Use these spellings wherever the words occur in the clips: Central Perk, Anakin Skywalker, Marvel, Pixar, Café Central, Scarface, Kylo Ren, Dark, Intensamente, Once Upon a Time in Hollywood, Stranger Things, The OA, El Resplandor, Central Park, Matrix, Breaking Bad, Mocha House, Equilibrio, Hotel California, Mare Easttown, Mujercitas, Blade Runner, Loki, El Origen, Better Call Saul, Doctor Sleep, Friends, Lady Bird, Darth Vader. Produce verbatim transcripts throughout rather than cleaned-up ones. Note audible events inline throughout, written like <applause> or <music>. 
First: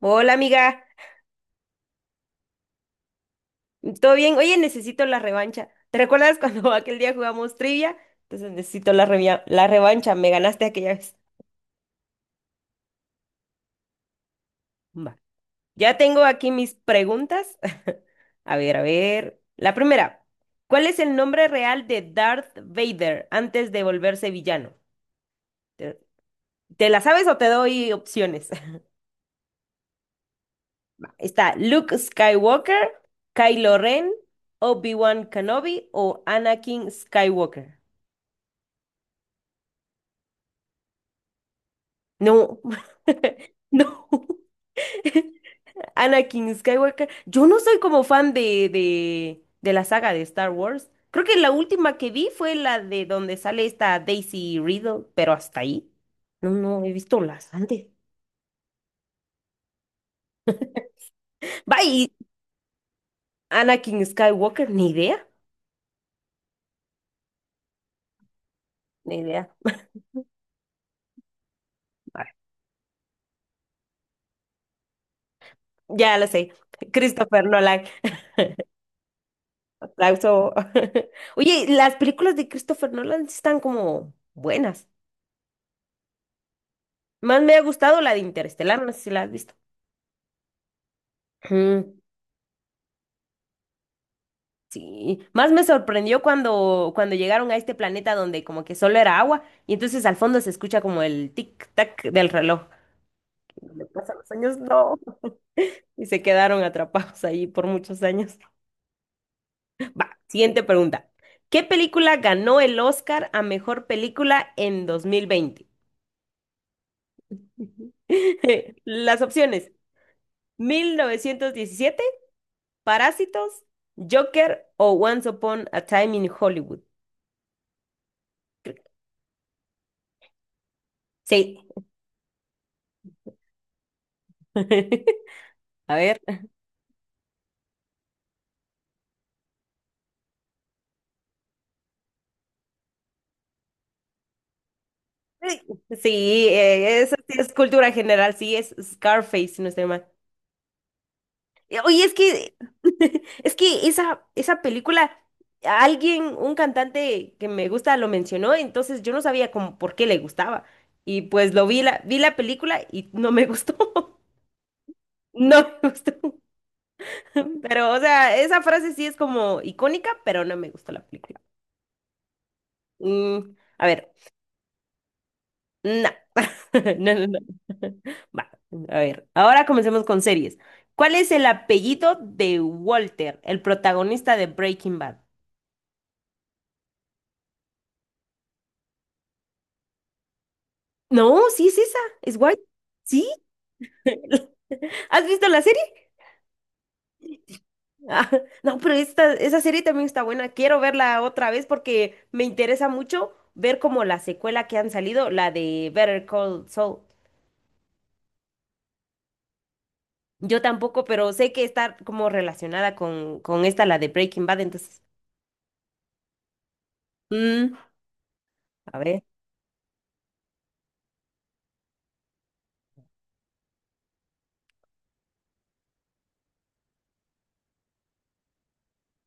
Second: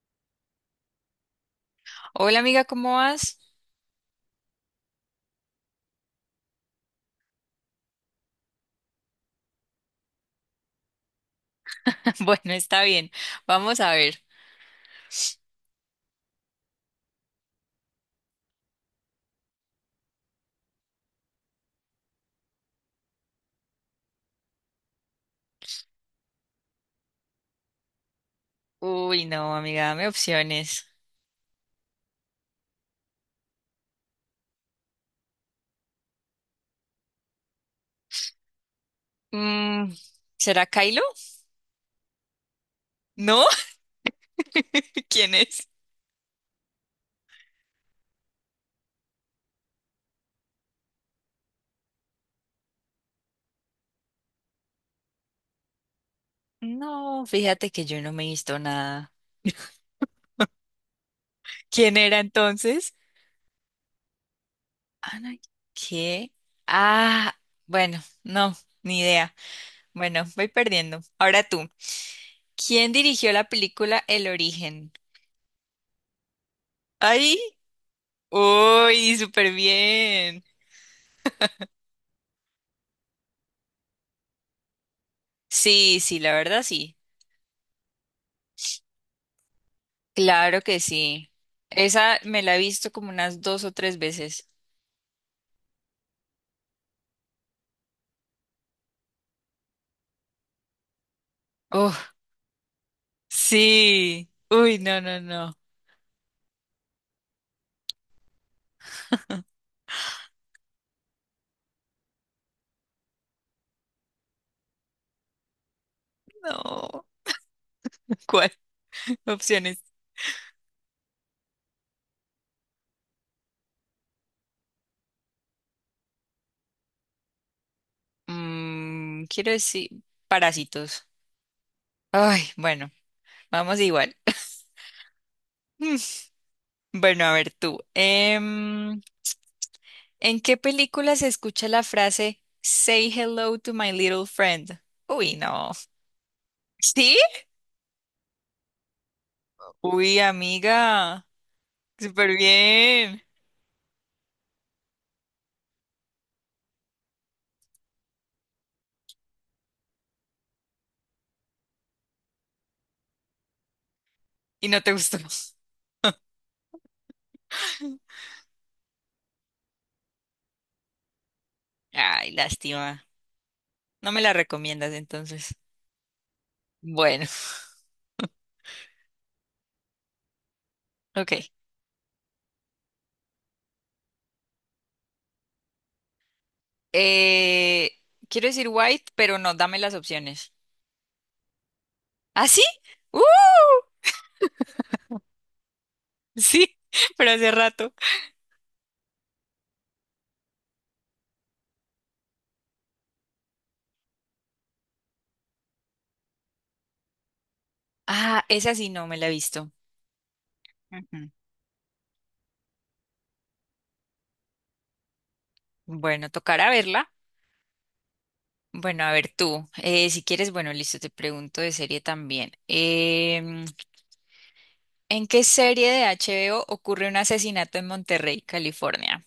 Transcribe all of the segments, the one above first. Hola amiga, Hola amiga, ¿cómo vas? ¿todo bien? Oye, necesito la revancha. ¿Te recuerdas cuando <laughs> aquel día jugamos trivia? Entonces necesito la revia- la revancha, me ganaste aquella vez. <laughs> Bueno, está bien. Vamos a ver. Va. Ya tengo aquí mis preguntas. <laughs> A ver, a ver. La primera, ¿cuál es el nombre real de Darth Vader antes de volverse villano? ¿Te, te la sabes o te doy opciones? Uy, no, amiga, dame opciones. <laughs> Está Luke Skywalker, Kylo Ren, Obi-Wan Kenobi o Anakin Skywalker. Mm, ¿Será Kylo? No, ¿No? <laughs> no. <laughs> <laughs> ¿Quién es? Anakin Skywalker. Yo no soy como fan de, de, de la saga de Star Wars. Creo que la última que vi fue la de donde sale esta Daisy Riddle, pero hasta ahí. No, no, he visto No, las fíjate que antes. yo no me he visto nada. ¿Quién Bye, era entonces? Anakin Skywalker, ni idea, Ana, ¿qué? Ah, bueno, no, ni ni idea. idea. Bueno, voy perdiendo. Ahora tú. Ay, ¿Quién dirigió la película El Origen? ya la sé. ¡Ay! Christopher Nolan. <laughs> ¡Uy, súper bien! Aplauso. <laughs> Oye, las películas de Christopher Nolan sí están como buenas. Sí, sí, la verdad sí. Más me ha gustado la de Interestelar, no sé si la has visto. Claro que sí. <clears throat> Ujú. Esa me la he visto como unas dos o tres veces. Sí, más me sorprendió cuando, cuando llegaron a este planeta donde como que solo era agua y entonces al fondo se escucha como el tic-tac Oh, del reloj. Donde pasan los sí. años, Uy, no. no, no, no. Y se quedaron atrapados ahí por muchos años. Va, siguiente pregunta. ¿Qué película ganó el Oscar a mejor película en dos mil veinte? No. ¿Cuál? <laughs> <laughs> Las opciones: Opciones. Mil novecientos diecisiete. Parásitos, Joker o Once Upon a Time in Hollywood. Mm, quiero decir, parásitos. Sí. Ay, bueno, vamos igual. <laughs> A ver. <laughs> Bueno, a ver tú. Em, ¿en qué película se escucha la frase Say hello to my little friend? Uy, no. Sí, eh, eso ¿Sí? sí es cultura general, sí, es Scarface, si no estoy mal. Uy, amiga. Eh, Oye, es Súper que, <laughs> bien. es que esa, esa película, alguien, un cantante que me gusta lo mencionó, entonces yo no sabía como por qué le gustaba. Y pues lo vi la, vi la película y no me gustó. <laughs> ¿Y no te gustó? <laughs> No me gustó. <laughs> Pero, o sea, esa frase sí es como icónica, pero no me gustó la película. Ay, lástima. Mm, a ver, No me la recomiendas entonces. no. <laughs> No, Bueno, no, no. <laughs> Va, a ver, ahora comencemos con series. ¿Cuál <laughs> es el ok. apellido de Walter, el protagonista de Breaking Bad? Eh, Quiero decir white, pero no, dame las opciones. No, sí es esa, es ¿Ah, White. sí? ¡Uh! ¿Sí? ¿Has visto la serie? Sí, <laughs> pero hace rato. Ah, <laughs> no, pero esta, esa serie también está buena. Quiero verla otra vez porque me interesa mucho ver como la secuela que han salido, la de Better Call Saul. Ah, esa sí no me la he visto. Yo tampoco, Ujú. pero sé que está como relacionada con, con esta, la de Breaking Bad, entonces. Bueno, tocará verla. mm, a Bueno, a ver. ver tú, eh, si quieres, bueno, listo, te pregunto de serie también. Em, ¿en qué serie de H B O ocurre un asesinato en Monterrey, California?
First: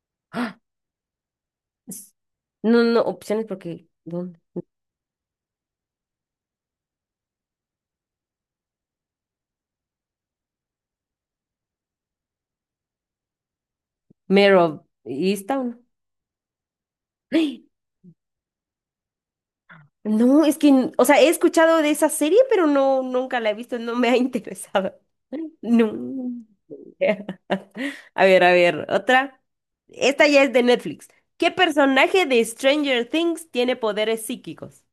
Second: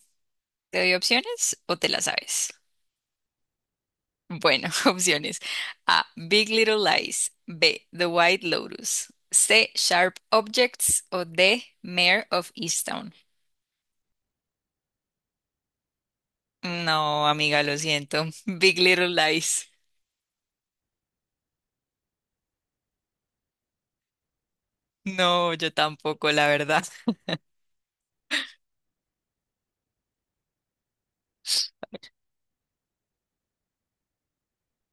¿Te doy opciones o te la S- sabes? No, no, opciones porque ¿dónde? Bueno, <laughs> opciones. A. Big Little Lies. B. The White Lotus. C. Sharp Objects. O D. Mayor of Easttown. Mero Easttown. No, amiga, ¡Ay! lo siento. <laughs> Big Little Lies. No, es que, n- o sea, he escuchado de esa serie, pero no, nunca la he visto, no me ha interesado. No, yo No. tampoco, la verdad. <laughs> A ver, a ver, otra. Esta ya es de Netflix. ¿Qué <laughs> personaje de Stranger Things tiene poderes psíquicos?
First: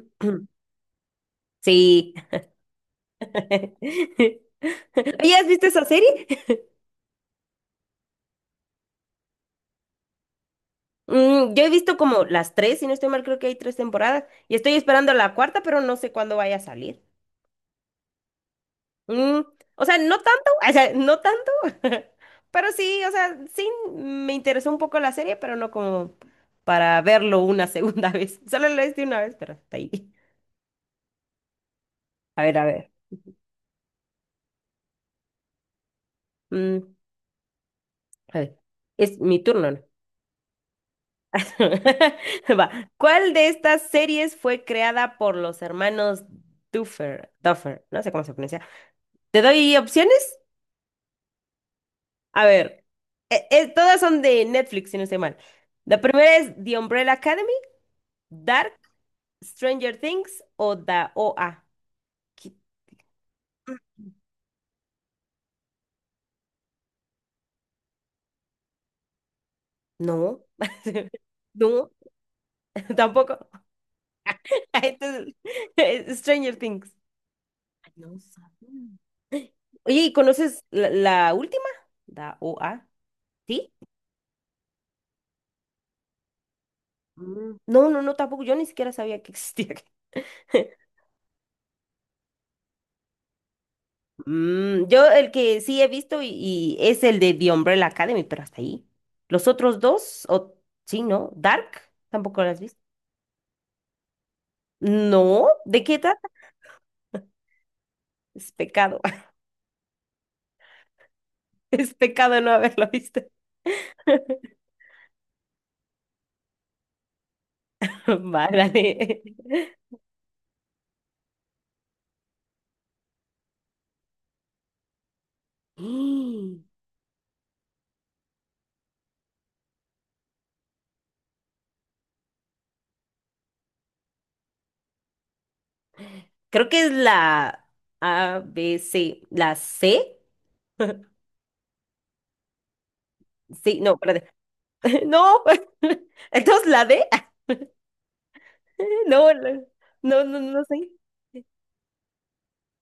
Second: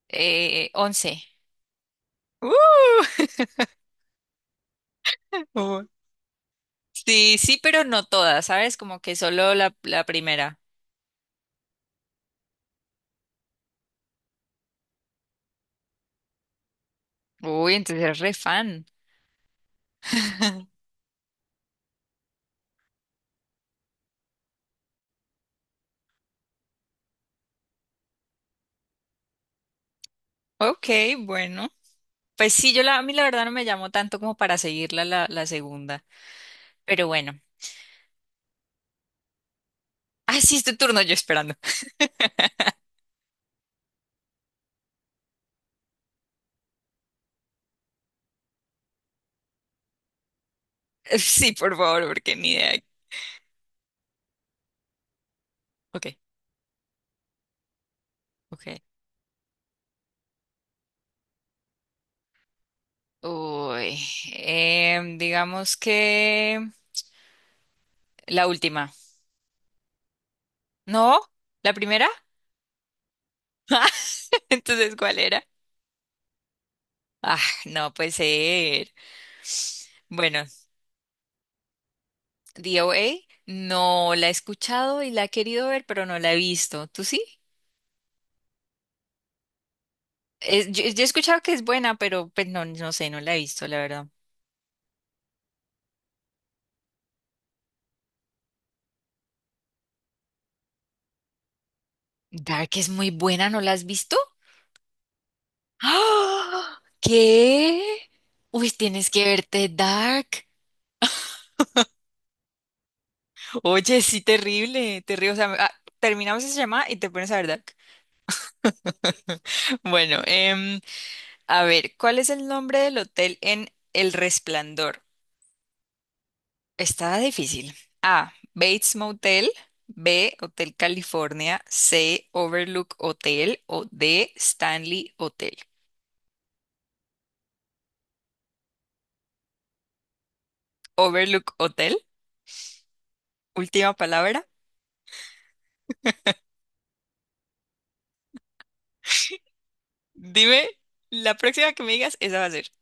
<clears throat> Eh, once. Sí. ¡Uh! <laughs> <laughs> ¿Ya has visto esa Oh. serie? Sí, sí, pero no todas, ¿sabes? Como que solo la, la primera. Mm, yo he visto como las tres, si no estoy mal, creo que hay tres temporadas y estoy esperando la cuarta, pero no sé cuándo vaya a salir. Uy, entonces eres re fan. Mm, o sea, no tanto, <laughs> o sea, no tanto, <laughs> pero sí, o sea, sí me interesó un poco la serie, pero no como para verlo una segunda <laughs> vez. Solo lo hice una vez, pero está ahí. Ok, bueno. A Pues ver, a sí, yo ver. la, a mí la verdad no me llamó tanto como para seguirla la, la segunda. Mm, Pero bueno. a ver. Es mi turno, ¿no? Ah, sí, es tu turno yo esperando. <laughs> <laughs> Va. ¿Cuál de estas series fue creada por los hermanos Duffer? Duffer, no sé cómo se pronuncia. ¿Te doy opciones? Sí, por favor, porque A ni idea. ver. Eh, eh, todas son de Netflix, si no estoy mal. La Ok, primera es The Umbrella Academy. Dark. ok. Stranger Things o da O A. ¿Qué? Uy, em, digamos que la última. No, <laughs> ¿No? ¿La no, primera? <laughs> tampoco. <laughs> <laughs> Entonces, ¿cuál Entonces, era? <laughs> Stranger Things. Ah, Ay, no puede no sabía. ser. Oye, ¿y Bueno, conoces la, la última? Da a, D O A ¿sí? no la he escuchado y la he querido ver, pero no la he visto. ¿Tú sí? Mm. No, no, no, tampoco. Yo ni siquiera sabía que existía. Es- yo, <laughs> yo he escuchado que es buena, pero pues, no, no sé, no la he visto, la verdad. Mm, yo el que sí he visto y, y es el de The Umbrella Academy, pero hasta ahí. Los otros dos, o sí, ¿no? Dark, tampoco lo has Dark visto. es muy buena, ¿no la has visto? No, <gasps> ¿de qué trata? ¡Ah! ¿Qué? Es Uy, pecado, tienes que <laughs> verte Dark. es pecado no haberlo visto. Oye, sí, terrible, terrible. O sea, ah, terminamos esa llamada y te pones a ver Dark. <laughs> Vale. <laughs> Bueno, em, a ver, ¿cuál es el nombre del hotel en El Resplandor? Mm, Está difícil. A. Bates Motel. B. Hotel California. C. Overlook Hotel. O D. Stanley Hotel. <gasps> Creo que es la A, B, C. ¿La C? Overlook Hotel. Sí, no, Última espérate. palabra. <laughs> No. <laughs> Entonces, ¿la D? <laughs> No, la- no, no, no Dime, sé. la próxima que me digas, esa va a ser.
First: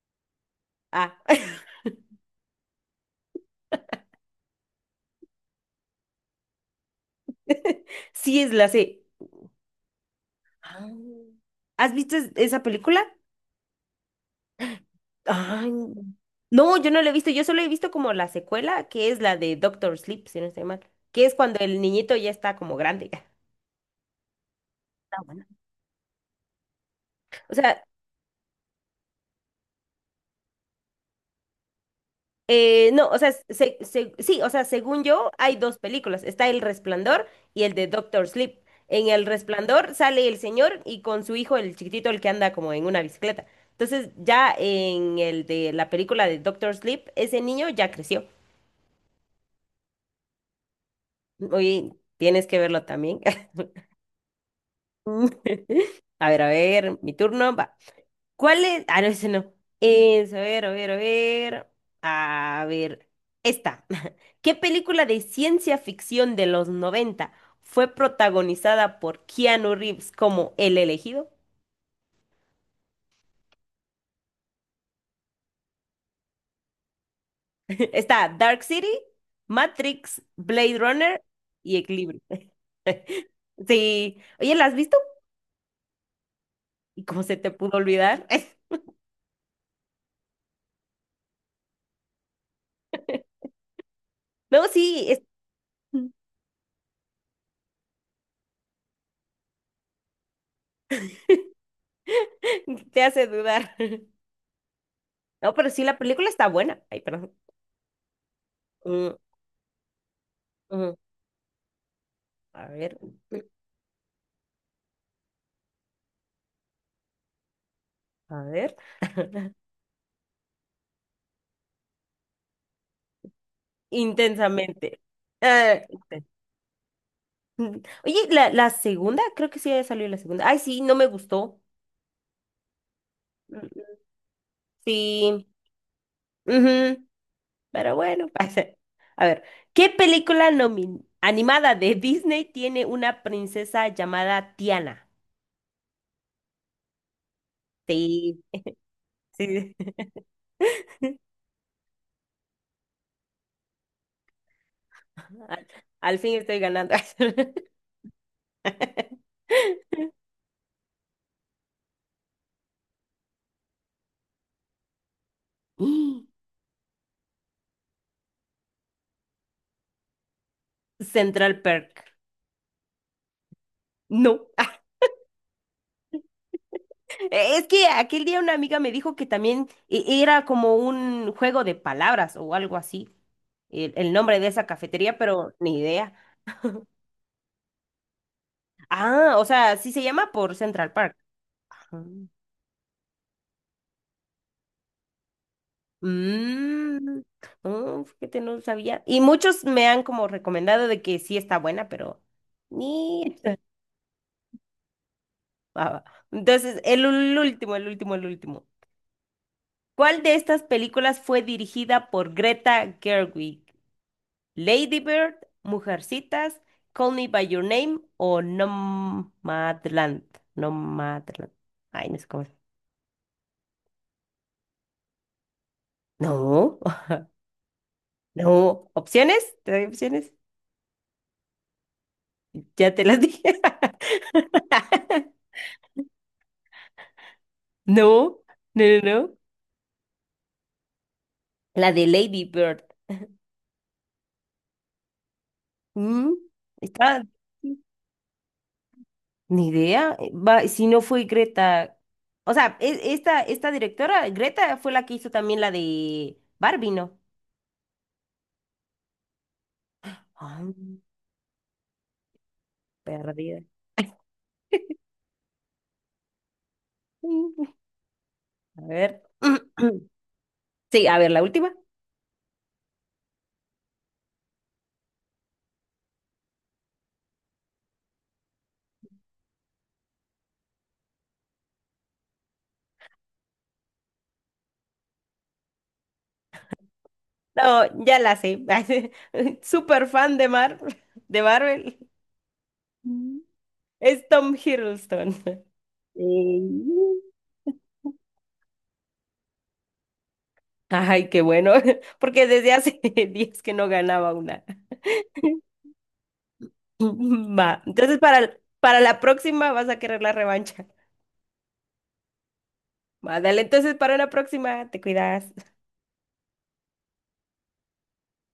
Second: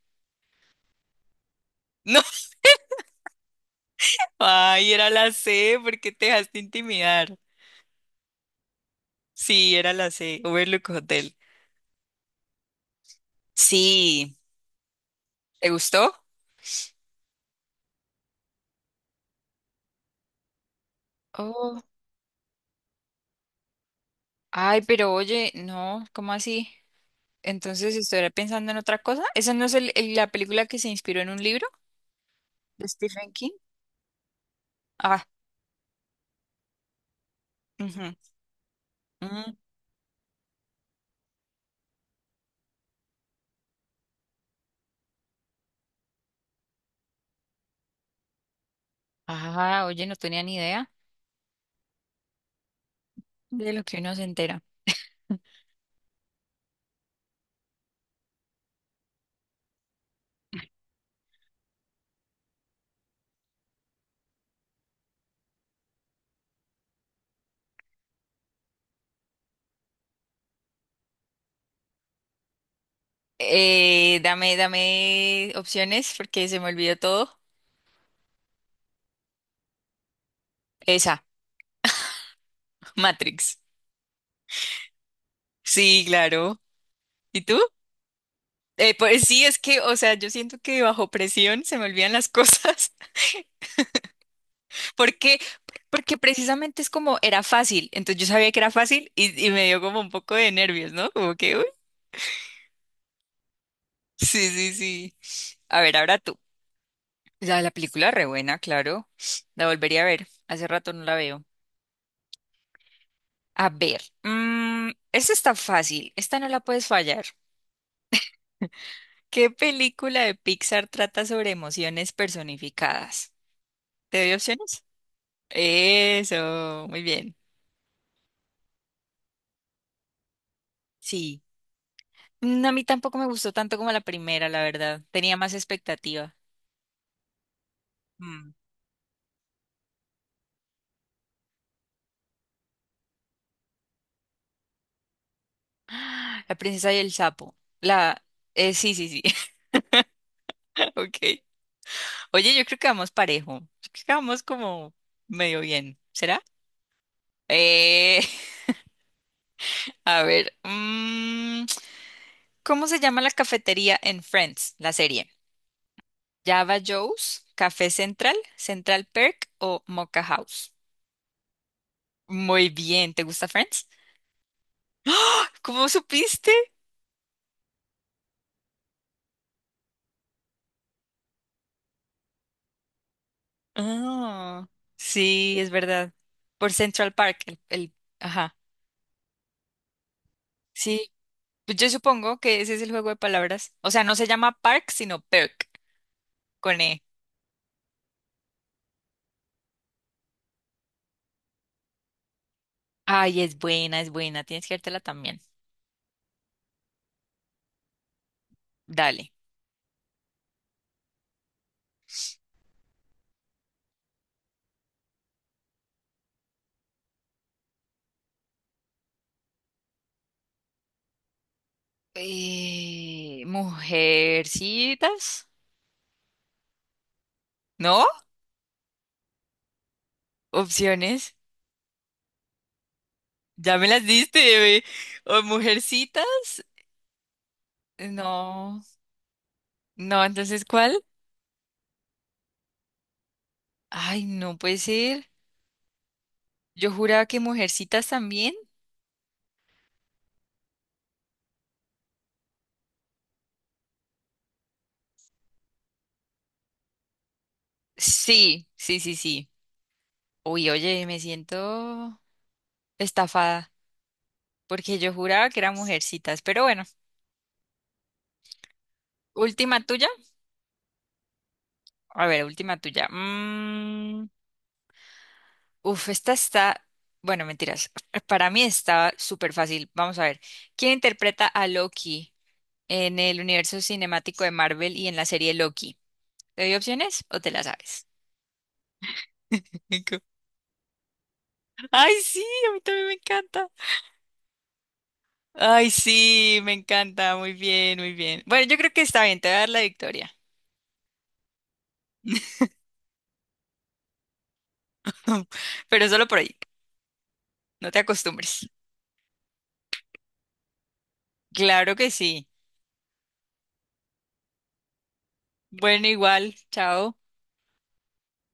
Ah, <laughs> Ay, era la C, ¿por qué te dejaste intimidar? <laughs> sí es la C. Sí, era la C, Ah. Overlook Hotel. ¿Has visto es- esa película? Sí, ¿te Ay, gustó? no, yo no la he visto. Yo solo he visto como la secuela, que es la de Doctor Sleep, si no estoy mal. Que es cuando el Oh, niñito ya está como grande. <laughs> ay, pero Está buena. oye, no, ¿cómo así? O sea, Entonces, ¿estuviera pensando en otra cosa? ¿Esa no es el- el- la película que se inspiró en un libro de Eh, no, o sea, Stephen King? se- se- sí, o sea, según Ah, yo, hay dos películas. Está El Resplandor y el de ujú, Doctor Sleep. En El mm. Resplandor sale el señor y con su hijo, el chiquitito, el que anda como en una bicicleta. Entonces, ya en el de la película de Doctor Sleep, ese niño ya creció. Ah, oye, no tenía ni idea Oye, tienes que verlo también. de lo que uno se entera. <laughs> A ver, a ver, mi turno va. ¿Cuál es? Ah, no, ese no. Es, a ver, a ver, a ver. A ver. Esta. <laughs> ¿Qué película de ciencia ficción de los noventa fue protagonizada por Keanu Reeves como el elegido? Eh, dame, dame opciones porque se me olvidó todo. <laughs> Está Dark City, Matrix, Blade Runner Esa, y Equilibrio. <laughs> Matrix. Sí. Oye, ¿la has visto? Sí, claro. ¿Y cómo se ¿Y te tú? pudo olvidar? <laughs> Eh, pues sí, es que, o sea, yo siento que bajo presión se me olvidan las cosas, No, <laughs> sí, es- porque, porque precisamente es como era fácil, entonces yo sabía que era fácil y, y me dio como un poco de nervios, ¿no? Como que, uy, <laughs> te hace dudar. <laughs> sí, sí, sí. No, pero A sí, ver, la ahora película tú. está buena. Ay, perdón. La, la película re buena, claro. Mm, La volvería a ver. Hace mm. rato no la veo. A ver, A ver, mm, esta está fácil, esta no la puedes fallar. a ver. ¿Qué <laughs> película de Pixar trata sobre emociones personificadas? ¿Te doy opciones? Intensamente. Ah, <laughs> inten- Eso, muy bien. Mm. Oye, la, la segunda, creo que sí había salido la segunda. Ay, sí, no me Sí. gustó. No. A mí tampoco me gustó tanto Mm, como la primera, la verdad. Tenía sí, más expectativa. ujú, pero bueno. <laughs> Mm. pasa. A ver, ¿qué película nomin- animada de Disney tiene una princesa llamada Tiana? <gasps> La princesa y el sapo. La... Sí, eh, sí, sí, sí. sí. <laughs> <laughs> Ok. Oye, yo creo que vamos parejo. Yo creo que vamos como medio Al, bien. al fin ¿Será? estoy ganando. Eh, <laughs> <laughs> a ver. mm, ¿cómo se llama la cafetería en Friends, la serie? ¿Java Joe's, Café Central, Central Perk o Mocha House? Central Perk. Muy bien. ¿Te gusta Friends? No. <laughs> ¿Cómo supiste? Eh, Es que aquel día una amiga me dijo que también e- era como un juego de palabras o algo así, el, el nombre de esa Ah, cafetería, pero sí, es ni verdad. idea. Por Central Park, el, el- ajá. Ah, o sea, sí se llama por Central Sí, Park. pues yo Ah. supongo que ese es el juego de palabras. O sea, no se llama Park, sino Perk, con E. Mm, oh, fíjate, no sabía. Y muchos me han como recomendado de que sí está buena, pero ni... Ay, es <laughs> buena, es buena. Tienes que dártela también. Ah, entonces, el, ul- último, el último, el último. Dale. ¿Cuál de estas películas fue dirigida por Greta Gerwig? Lady Bird, Mujercitas, Call Me by Your Name o Nomadland. Nomadland. Ay, no sé cómo es. Eh, Mujercitas, No, ¿no? <laughs> no. ¿Opciones? ¿Te doy opciones? Opciones. Ya te las dije. Ya me las diste, bebé. <laughs> O mujercitas. No, No, no, no, no. no, entonces, ¿cuál? La de Lady Bird. Ay, no puede ser. Mm, Yo Está, juraba que mujercitas también. ni idea. Eh, Va, si no fue Greta. O sea, e- esta, esta directora, Greta, fue la que hizo también la de Barbie, ¿no? Sí, sí, sí, sí. Ah, Uy, oye, me siento perdida. estafada porque yo juraba que eran mujercitas, pero bueno, <laughs> A ver. última tuya. <clears throat> Sí, a ver, la última. A ver, última tuya. Mm, uf, esta está, bueno, mentiras. <laughs> Para mí estaba súper fácil. Vamos a ver. ¿Quién interpreta a Loki en el universo cinemático de Marvel y en la serie Loki? ¿Te doy opciones o te la No, sabes? ya la sé. <laughs> Super <laughs> fan de Mar, de Marvel. Ay, sí, a mí también me Mm. encanta. Es Tom Hiddleston. Ay, Eh, sí, me encanta. Muy bien, muy bien. Bueno, yo creo que está bien, te voy a dar la victoria. Ay, qué bueno, <laughs> porque desde hace <laughs> días que no ganaba una. <laughs> Pero solo por ahí. <laughs> Va, No te entonces para, acostumbres. para la próxima vas a querer la revancha. Claro que sí. Va, dale, entonces para una próxima, te cuidas. Bueno, igual. Chao.